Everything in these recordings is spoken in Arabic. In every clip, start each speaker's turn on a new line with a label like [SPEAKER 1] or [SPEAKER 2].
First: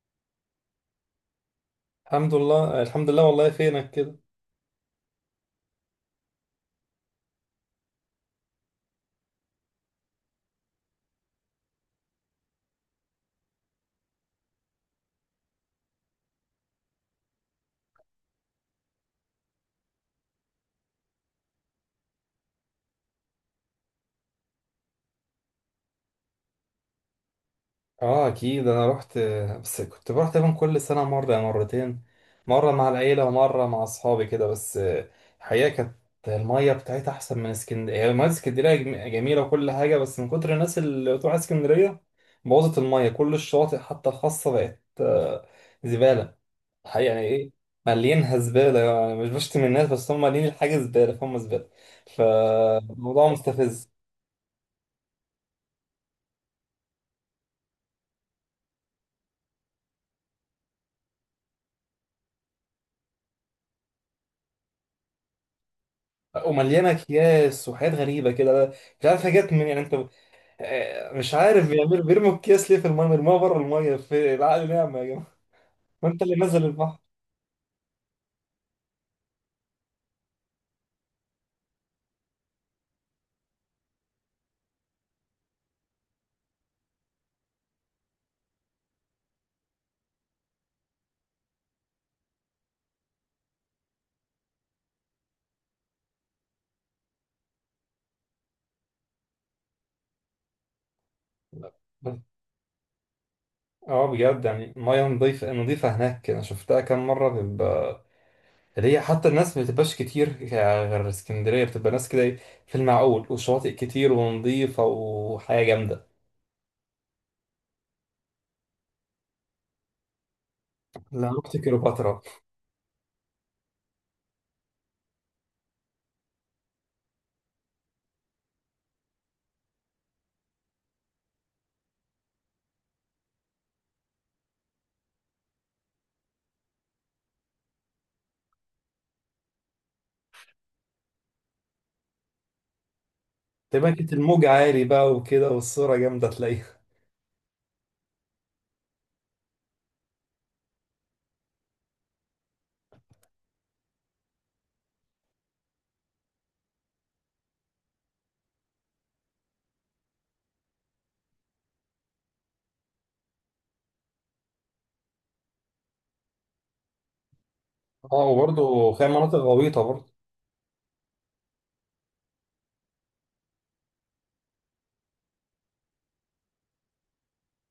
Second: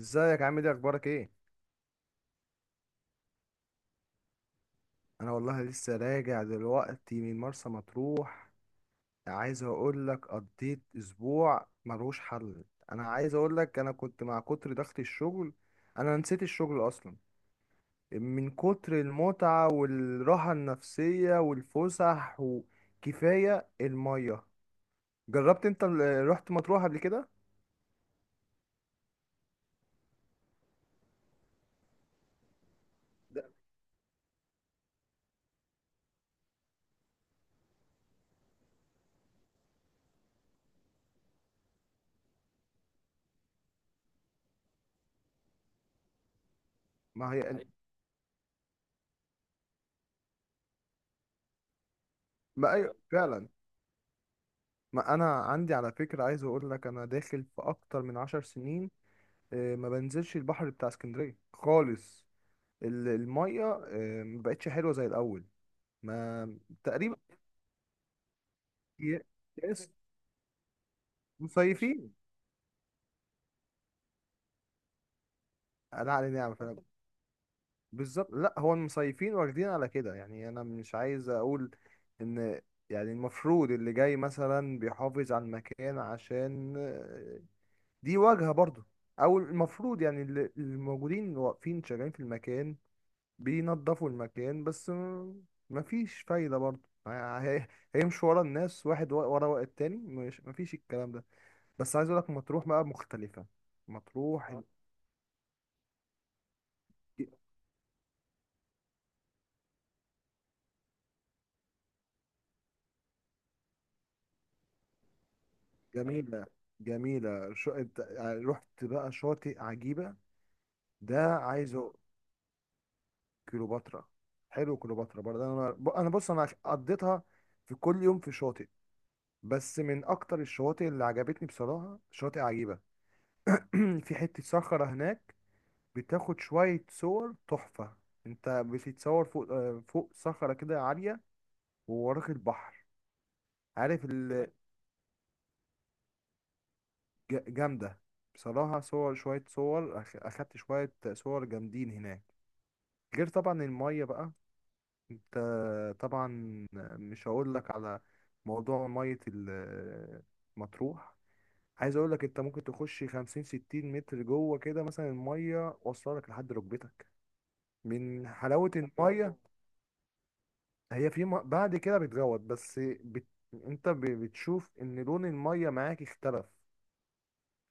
[SPEAKER 1] ازيك، عامل ايه، اخبارك ايه؟
[SPEAKER 2] الحمد لله الحمد لله والله فينك كده؟
[SPEAKER 1] انا والله لسه راجع دلوقتي من مرسى مطروح. عايز اقول لك، قضيت اسبوع ملوش حل. انا عايز اقول لك انا كنت مع كتر ضغط الشغل. انا نسيت الشغل اصلا من كتر المتعة والراحة النفسية والفسح وكفاية المية. جربت انت رحت مطروح قبل كده؟
[SPEAKER 2] اه، اكيد انا رحت. بس كنت بروح تقريبا كل سنه مره أو مرتين، مره مع العيله
[SPEAKER 1] لا.
[SPEAKER 2] ومره مع اصحابي كده بس. الحقيقه كانت الميه بتاعتها احسن من اسكندريه. يعني الميه في اسكندريه جميله وكل حاجه، بس من كتر الناس اللي بتروح اسكندريه بوظت الميه. كل الشواطئ حتى الخاصه بقت زباله. الحقيقه يعني
[SPEAKER 1] ما هي
[SPEAKER 2] ايه،
[SPEAKER 1] حقيقي.
[SPEAKER 2] مالينها زباله. يعني مش بشتم الناس، بس هم مالين الحاجه زباله فهم زباله.
[SPEAKER 1] ما أيوة
[SPEAKER 2] فالموضوع
[SPEAKER 1] فعلا.
[SPEAKER 2] مستفز.
[SPEAKER 1] ما انا عندي على فكرة، عايز اقول لك، انا داخل في اكتر من 10 سنين ما بنزلش البحر بتاع اسكندريه خالص. الميه ما بقتش حلوه زي الاول. ما
[SPEAKER 2] ومليانه
[SPEAKER 1] تقريبا.
[SPEAKER 2] اكياس وحاجات غريبه كده، مش
[SPEAKER 1] ي-
[SPEAKER 2] عارف حاجات من يعني
[SPEAKER 1] يس.
[SPEAKER 2] انت. مش عارف بيعملوا
[SPEAKER 1] مصيفين.
[SPEAKER 2] بيرموا الكيس ليه في الميه، بيرموها بره الميه. في العقل نعمه يا جماعه. ما
[SPEAKER 1] انا
[SPEAKER 2] انت
[SPEAKER 1] علي
[SPEAKER 2] اللي
[SPEAKER 1] نعمه،
[SPEAKER 2] نزل
[SPEAKER 1] فانا
[SPEAKER 2] البحر.
[SPEAKER 1] بالظبط. لا، هو المصيفين واخدين على كده. يعني انا مش عايز اقول ان، يعني المفروض اللي جاي مثلا بيحافظ على المكان، عشان دي واجهه برضو. او المفروض يعني اللي موجودين واقفين شغالين في المكان بينضفوا المكان، بس مفيش فايدة برضه. ه- هي- هيمشوا ورا الناس، واحد ورا التاني؟ مش، مفيش الكلام ده. بس عايز اقولك مطروح بقى مختلفة.
[SPEAKER 2] اه بجد،
[SPEAKER 1] مطروح
[SPEAKER 2] يعني الميه نظيفه نظيفه هناك. انا شفتها كام
[SPEAKER 1] ج-
[SPEAKER 2] مره بيبقى اللي هي حتى الناس ما بتبقاش كتير غير اسكندريه، بتبقى ناس كده إيه، في المعقول، وشواطئ كتير ونظيفه وحياه جامده.
[SPEAKER 1] جميلة. جميلة. رحت بقى شاطئ عجيبة
[SPEAKER 2] لا،
[SPEAKER 1] ده؟
[SPEAKER 2] رحت
[SPEAKER 1] عايزه
[SPEAKER 2] كليوباترا.
[SPEAKER 1] كليوباترا. حلو، كليوباترا برضه. انا انا بص، انا قضيتها في كل يوم في شاطئ. بس من اكتر الشواطئ اللي عجبتني بصراحة شاطئ عجيبة. في حتة صخرة هناك بتاخد شوية صور تحفة. انت بتتصور فوق، فوق صخرة كده عالية ووراك البحر.
[SPEAKER 2] تقريبا
[SPEAKER 1] عارف
[SPEAKER 2] كانت الموج عالي بقى وكده، والصوره جامده تلاقيها.
[SPEAKER 1] جامدة. بصراحة صور، شوية صور أخدت شوية صور جامدين هناك، غير طبعا المية بقى. انت طبعا مش هقول لك على موضوع مية مطروح. عايز اقول لك، انت ممكن تخش 50 60 متر جوه كده، مثلا المية واصلة لك لحد ركبتك
[SPEAKER 2] اه،
[SPEAKER 1] من حلاوة
[SPEAKER 2] وبرضه فيها
[SPEAKER 1] المية.
[SPEAKER 2] مناطق غويطه برضه.
[SPEAKER 1] بعد كده بتغوط بس. بت... انت بتشوف ان لون الميه معاك اختلف.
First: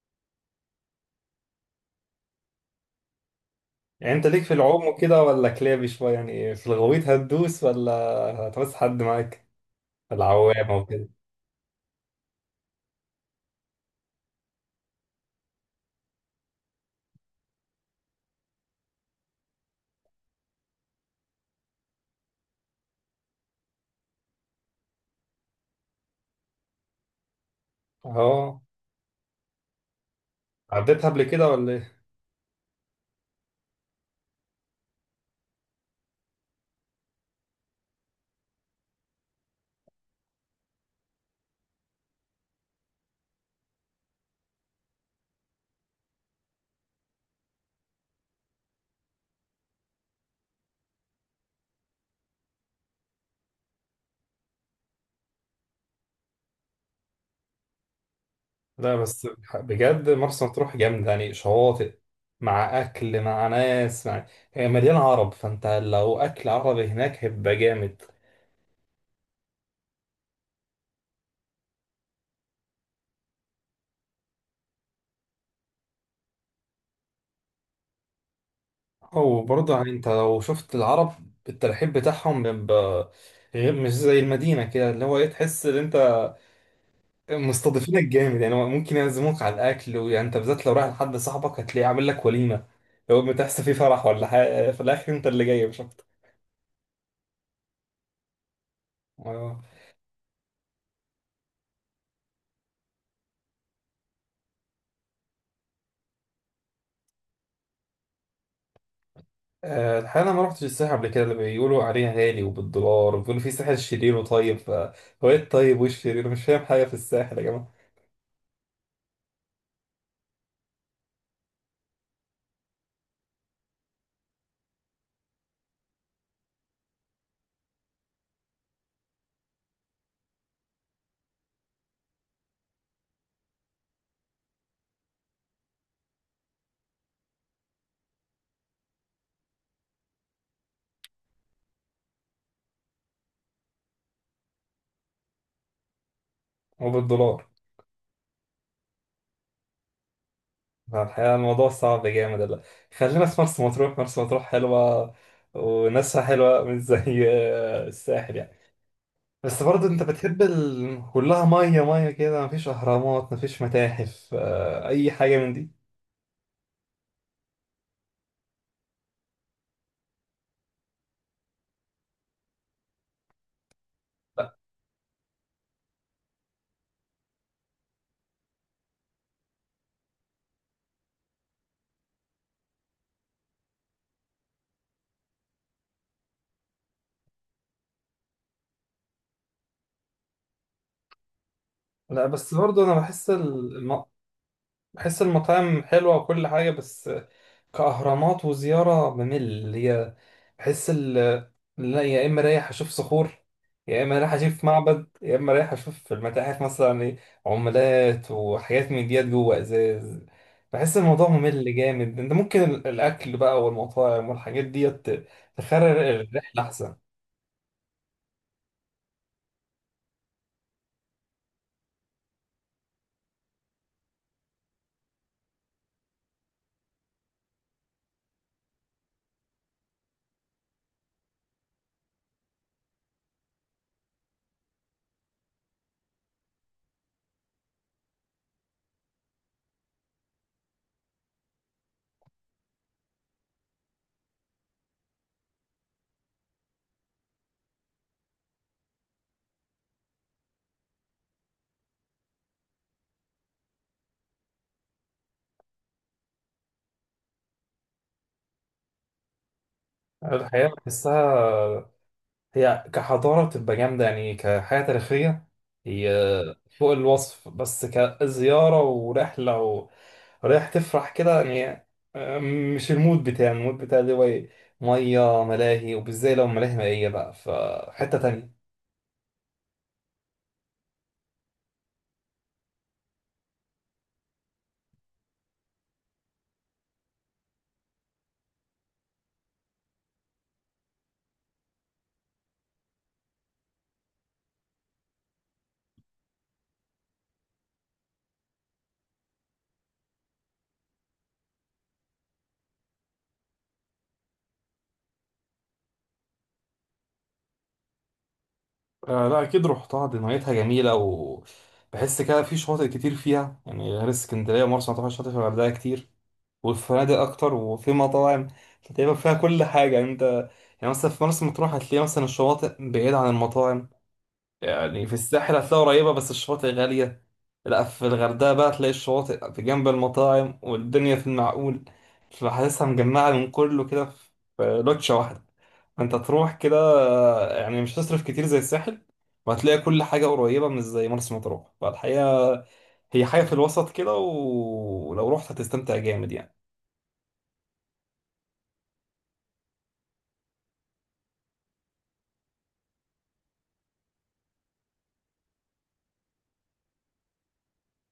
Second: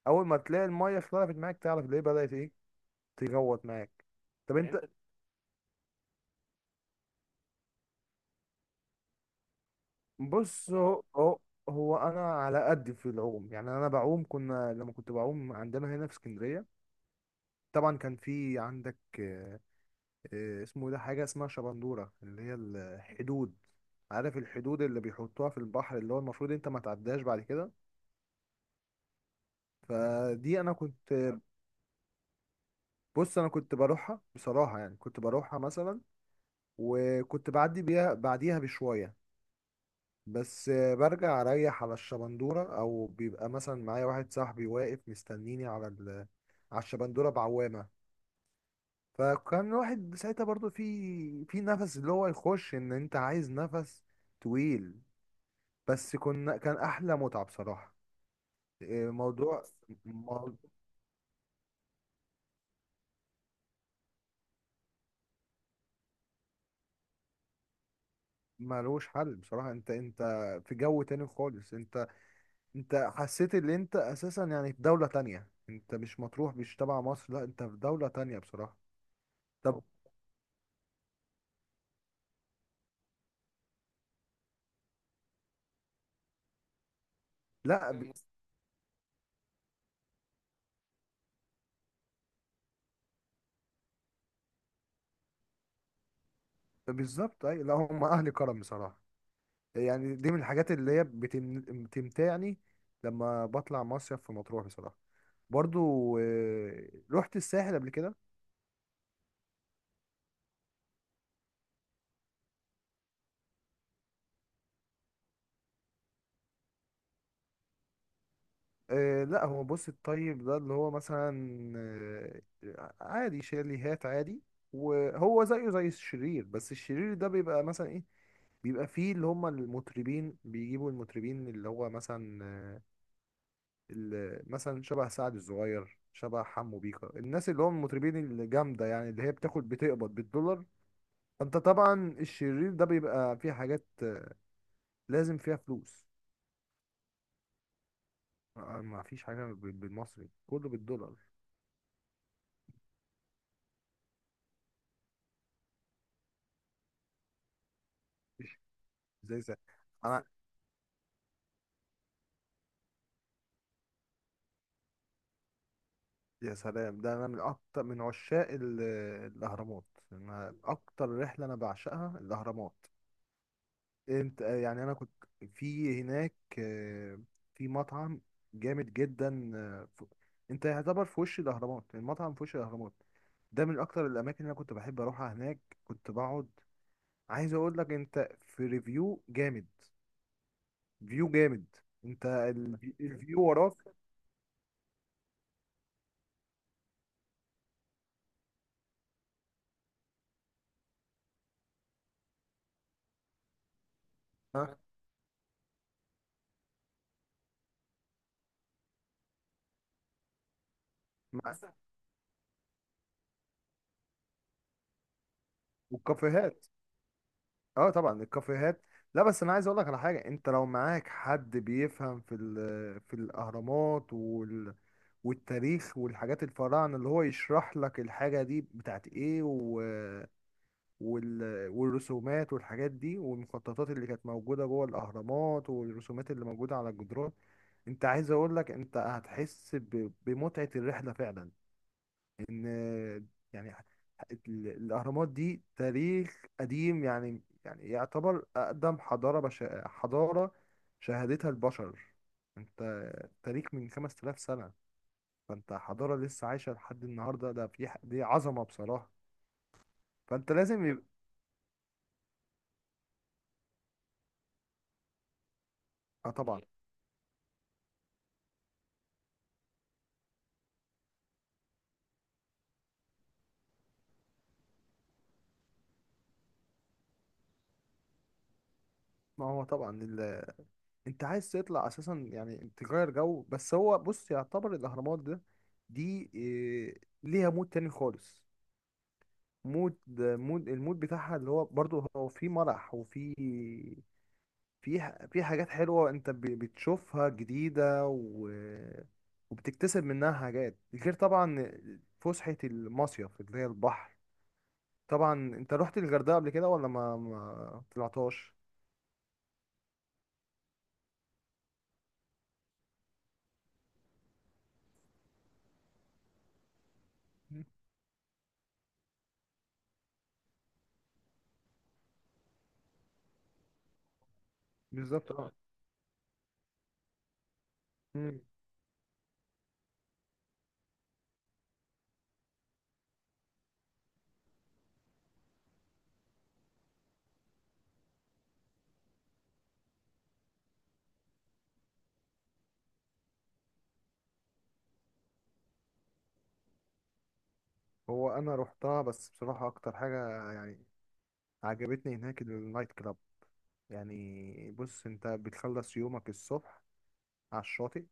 [SPEAKER 1] اول ما تلاقي الميه اختلفت معاك، تعرف ليه؟ بدأت ايه تغوط معاك.
[SPEAKER 2] يعني انت ليك في
[SPEAKER 1] طب يعني انت
[SPEAKER 2] العوم
[SPEAKER 1] انت
[SPEAKER 2] وكده ولا كلابي شويه، يعني في الغويط هتدوس ولا هتبص حد معاك
[SPEAKER 1] بص.
[SPEAKER 2] العوامه
[SPEAKER 1] هو
[SPEAKER 2] وكده؟
[SPEAKER 1] هو انا على قد في العوم. يعني انا بعوم، كنا لما كنت بعوم عندنا هنا في اسكندريه، طبعا كان في عندك اسمه إيه ده، حاجه اسمها شبندوره، اللي هي الحدود. عارف الحدود اللي بيحطوها في البحر، اللي هو المفروض انت ما تعداش بعد كده.
[SPEAKER 2] اه،
[SPEAKER 1] فدي انا
[SPEAKER 2] عديتها قبل
[SPEAKER 1] كنت،
[SPEAKER 2] كده ولا ايه؟
[SPEAKER 1] بص، انا كنت بروحها بصراحه. يعني كنت بروحها مثلا، وكنت بعدي بيها، بعديها بشويه، بس برجع اريح على الشبندوره. او بيبقى مثلا معايا واحد صاحبي واقف مستنيني على على الشبندوره بعوامه. فكان الواحد ساعتها برضو في، نفس اللي هو يخش، ان انت عايز نفس طويل. بس كنا، كان احلى متعه بصراحه.
[SPEAKER 2] لا بس،
[SPEAKER 1] موضوع
[SPEAKER 2] بجد مرسى
[SPEAKER 1] مو-
[SPEAKER 2] مطروح جامده، يعني شواطئ مع اكل مع ناس مع، هي مليانه عرب، فانت لو اكل عربي هناك هيبقى جامد.
[SPEAKER 1] ملوش حل بصراحه. انت، في جو تاني خالص. انت، انت حسيت ان انت اساسا يعني في دولة تانية. انت مش مطروح، مش تبع مصر، لا انت في دولة تانية بصراحة.
[SPEAKER 2] وبرضه
[SPEAKER 1] طب.
[SPEAKER 2] يعني انت لو شفت العرب الترحيب بتاعهم بيبقى غير، مش زي المدينه كده، اللي هو ايه، تحس ان انت
[SPEAKER 1] لا
[SPEAKER 2] مستضيفينك
[SPEAKER 1] ب...
[SPEAKER 2] جامد. يعني هو ممكن يعزموك على الاكل، ويعني انت بالذات لو رايح لحد صاحبك هتلاقيه عامل لك وليمه. لو بتحس فيه فرح ولا حاجه في الاخر انت اللي جاي مش اكتر.
[SPEAKER 1] بالظبط، اي، لا هم اهل كرم بصراحة.
[SPEAKER 2] آه.
[SPEAKER 1] يعني دي من الحاجات اللي هي بتمتعني لما بطلع مصيف في مطروح بصراحة. برضو رحت الساحل قبل كده؟
[SPEAKER 2] الحقيقه انا ما رحتش الساحل قبل كده، اللي بيقولوا عليها غالي وبالدولار، وبيقولوا في ساحل شرير وطيب هو ايه الطيب وايه الشرير؟ أنا مش فاهم حاجه في الساحل يا جماعه.
[SPEAKER 1] لا هو بص، الطيب ده اللي هو مثلا آه، عادي، شاليهات عادي. وهو زيه زي الشرير، بس الشرير ده بيبقى مثلا ايه، بيبقى فيه اللي هم المطربين. بيجيبوا المطربين اللي هو مثلا، اللي مثلا شبه سعد الصغير، شبه حمو بيكا، الناس اللي هم المطربين الجامدة، يعني اللي هي بتاخد، بتقبض بالدولار. فانت طبعا الشرير ده بيبقى فيه حاجات لازم فيها فلوس.
[SPEAKER 2] هو بالدولار؟
[SPEAKER 1] ما فيش حاجة بالمصري، كله بالدولار.
[SPEAKER 2] فالحقيقه الموضوع صعب جامد. لا، خلينا في مرسى مطروح. مرسى مطروح حلوه وناسها حلوه، مش زي الساحل يعني.
[SPEAKER 1] مفيش زي
[SPEAKER 2] بس برضه انت
[SPEAKER 1] انا.
[SPEAKER 2] بتحب كلها ميه ميه كده، مفيش اهرامات مفيش متاحف اي حاجه من دي.
[SPEAKER 1] يا سلام، ده انا من اكتر من عشاق الاهرامات. أنا اكتر رحلة انا بعشقها الاهرامات. انت يعني انا كنت في هناك آه، في مطعم جامد جدا. انت يعتبر في وش الاهرامات، يعني المطعم في وش الاهرامات. ده من اكتر الاماكن اللي انا كنت بحب اروحها، هناك كنت بقعد. عايز اقول لك انت، في ريفيو جامد، فيو جامد.
[SPEAKER 2] لا
[SPEAKER 1] انت
[SPEAKER 2] بس برضه انا
[SPEAKER 1] الفيو وراك.
[SPEAKER 2] بحس المطاعم حلوه وكل حاجه. بس كأهرامات وزيارة بمل هي. بحس ال لا، يا إما رايح أشوف صخور، يا إما رايح أشوف
[SPEAKER 1] ها.
[SPEAKER 2] معبد، يا إما رايح أشوف في المتاحف مثلا إيه، عملات وحاجات من ديت جوه إزاز. بحس الموضوع
[SPEAKER 1] مع-
[SPEAKER 2] ممل جامد. أنت ممكن الأكل بقى والمطاعم والحاجات ديت تخرر الرحلة
[SPEAKER 1] والكافيهات.
[SPEAKER 2] أحسن.
[SPEAKER 1] اه طبعا الكافيهات. لا بس انا عايز اقول لك على حاجه، انت لو معاك حد بيفهم في في الاهرامات والتاريخ والحاجات الفراعنة، اللي هو يشرح لك الحاجة دي بتاعت ايه، وال... والرسومات والحاجات دي والمخططات اللي كانت موجودة جوه الأهرامات، والرسومات اللي موجودة على الجدران، انت عايز اقول لك انت هتحس بمتعة الرحلة فعلا. ان يعني الأهرامات دي تاريخ قديم، يعني يعتبر أقدم حضارة حضارة شهدتها البشر. انت تاريخ من 5000 سنة. فانت حضارة لسه عايشة لحد النهاردة، ده في دي عظمة بصراحة. فانت
[SPEAKER 2] الحياة
[SPEAKER 1] لازم يبقى،
[SPEAKER 2] بحسها هي كحضارة بتبقى جامدة، يعني كحياة تاريخية هي
[SPEAKER 1] آه طبعا.
[SPEAKER 2] فوق الوصف، بس كزيارة ورحلة، ورايح تفرح كده يعني. آه، مش المود بتاعي. المود بتاعي اللي هو إيه؟ مية ملاهي، وبالذات لو ملاهي مائية بقى فحتة تانية.
[SPEAKER 1] ما هو طبعا انت عايز تطلع اساسا يعني تغير جو، بس هو بص، يعتبر الاهرامات ده، دي ليها مود تاني خالص. مود المود بتاعها، اللي هو برضو هو في مرح، وفي، في في حاجات حلوة انت بتشوفها جديدة وبتكتسب منها حاجات، غير طبعا فسحة المصيف اللي هي البحر. طبعا انت رحت الغردقه قبل كده ولا ما طلعتهاش؟
[SPEAKER 2] آه لا أكيد رحتها، دي ميتها جميلة. وبحس كده في شواطئ كتير فيها، يعني غير اسكندرية ومرسى مطروح، شاطئ في الغردقة كتير والفنادق اكتر
[SPEAKER 1] مم.
[SPEAKER 2] وفي مطاعم. فتقريبا فيها كل حاجه، يعني انت يعني مثلا في مرسى مطروح هتلاقي مثلا الشواطئ بعيده عن المطاعم. يعني في
[SPEAKER 1] بالظبط، اه.
[SPEAKER 2] الساحل هتلاقي قريبه بس الشواطئ غاليه. لا، في
[SPEAKER 1] مم.
[SPEAKER 2] الغردقه بقى تلاقي الشواطئ في جنب المطاعم، والدنيا في المعقول. فحاسسها مجمعه من كله كده في لوتشه واحده. فانت تروح كده، يعني مش هتصرف كتير زي الساحل، وهتلاقي كل حاجه قريبه، مش زي مرسى مطروح. فالحقيقه هي حاجه في الوسط كده، ولو رحت هتستمتع جامد يعني.
[SPEAKER 1] هو انا رحتها. بس بصراحه اكتر حاجه يعني عجبتني هناك النايت كلاب. يعني بص، انت بتخلص يومك الصبح على الشاطئ.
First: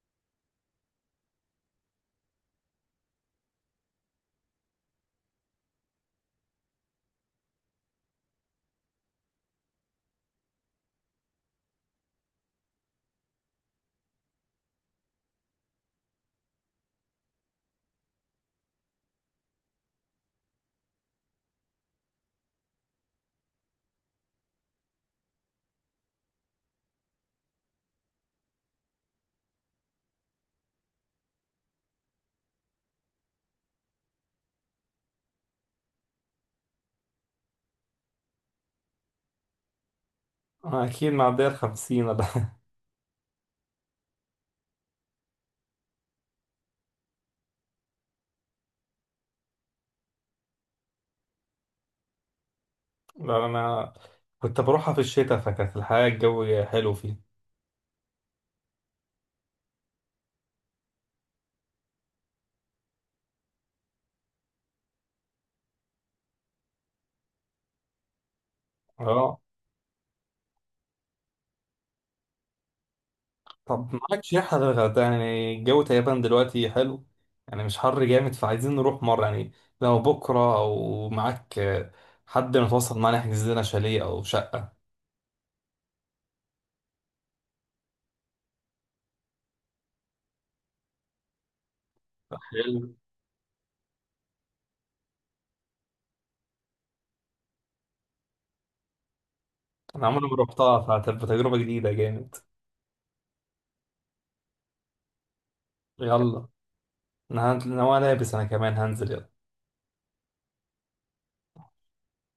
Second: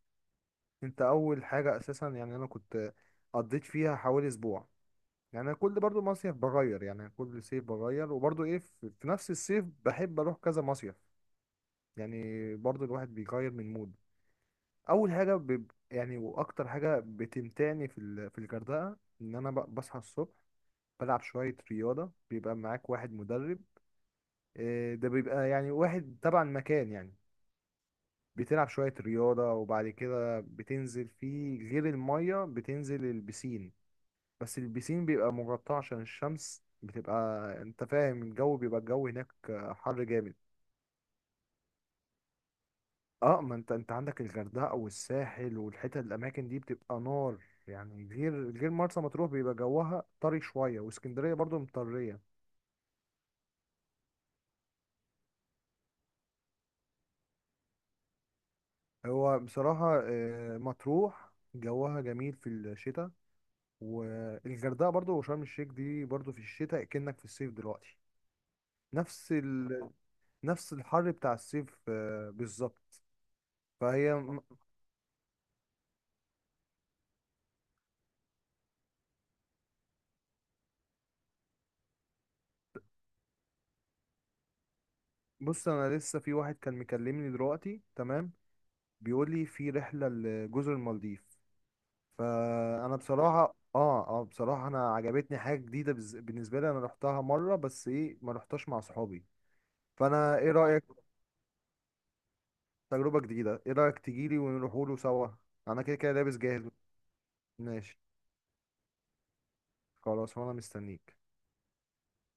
[SPEAKER 1] انت اول حاجه اساسا، يعني انا كنت قضيت فيها حوالي اسبوع. يعني انا كل برضو مصيف بغير، يعني كل صيف بغير، وبرضو ايه، في نفس الصيف بحب اروح كذا مصيف. يعني برضو الواحد بيغير من مود. اول حاجه يعني واكتر حاجه بتمتعني في في الغردقه، ان انا بصحى الصبح بلعب شويه رياضه. بيبقى معاك واحد مدرب، ده بيبقى يعني واحد تبع المكان يعني. بتلعب شويه رياضه، وبعد كده بتنزل في غير الميه، بتنزل البسين. بس البسين بيبقى مغطى عشان الشمس بتبقى، انت فاهم، الجو بيبقى، الجو هناك حر جامد.
[SPEAKER 2] أكيد معدية 50 ولا
[SPEAKER 1] اه، ما انت عندك الغردقه والساحل والحتت، الاماكن دي بتبقى نار. يعني غير مرسى مطروح بيبقى جوها طري شويه، واسكندريه برضو مطريه.
[SPEAKER 2] لا أنا كنت بروحها في الشتاء، فكانت الحياة الجو حلو فيها.
[SPEAKER 1] هو بصراحه مطروح جوها جميل في الشتاء، والغردقه برضو، وشرم الشيخ دي برضو في الشتاء كأنك في الصيف دلوقتي. نفس
[SPEAKER 2] اه،
[SPEAKER 1] نفس الحر بتاع الصيف، بالظبط.
[SPEAKER 2] طب
[SPEAKER 1] فهي
[SPEAKER 2] معاك
[SPEAKER 1] م-
[SPEAKER 2] شيح على الغردقة؟ يعني الجو تقريبا دلوقتي حلو، يعني مش حر جامد. فعايزين نروح مرة يعني، لو بكرة أو معاك حد متواصل معانا يحجز لنا شاليه أو شقة.
[SPEAKER 1] بص انا لسه في واحد كان مكلمني دلوقتي تمام، بيقول لي في رحله لجزر المالديف.
[SPEAKER 2] حلو،
[SPEAKER 1] فانا بصراحه، بصراحه انا عجبتني حاجه جديده. بالنسبه لي انا رحتها مره، بس ايه، ما رحتهاش مع صحابي.
[SPEAKER 2] أنا عمري ما
[SPEAKER 1] فانا ايه
[SPEAKER 2] روحتها،
[SPEAKER 1] رايك؟
[SPEAKER 2] فهتبقى تجربة جديدة جامد.
[SPEAKER 1] تجربه جديده، ايه رايك تجيلي ونروحوله سوا؟ انا كده كده لابس
[SPEAKER 2] يلا،
[SPEAKER 1] جاهز. ماشي،
[SPEAKER 2] أنا لابس، أنا كمان هنزل. يلا.
[SPEAKER 1] خلاص، وانا مستنيك.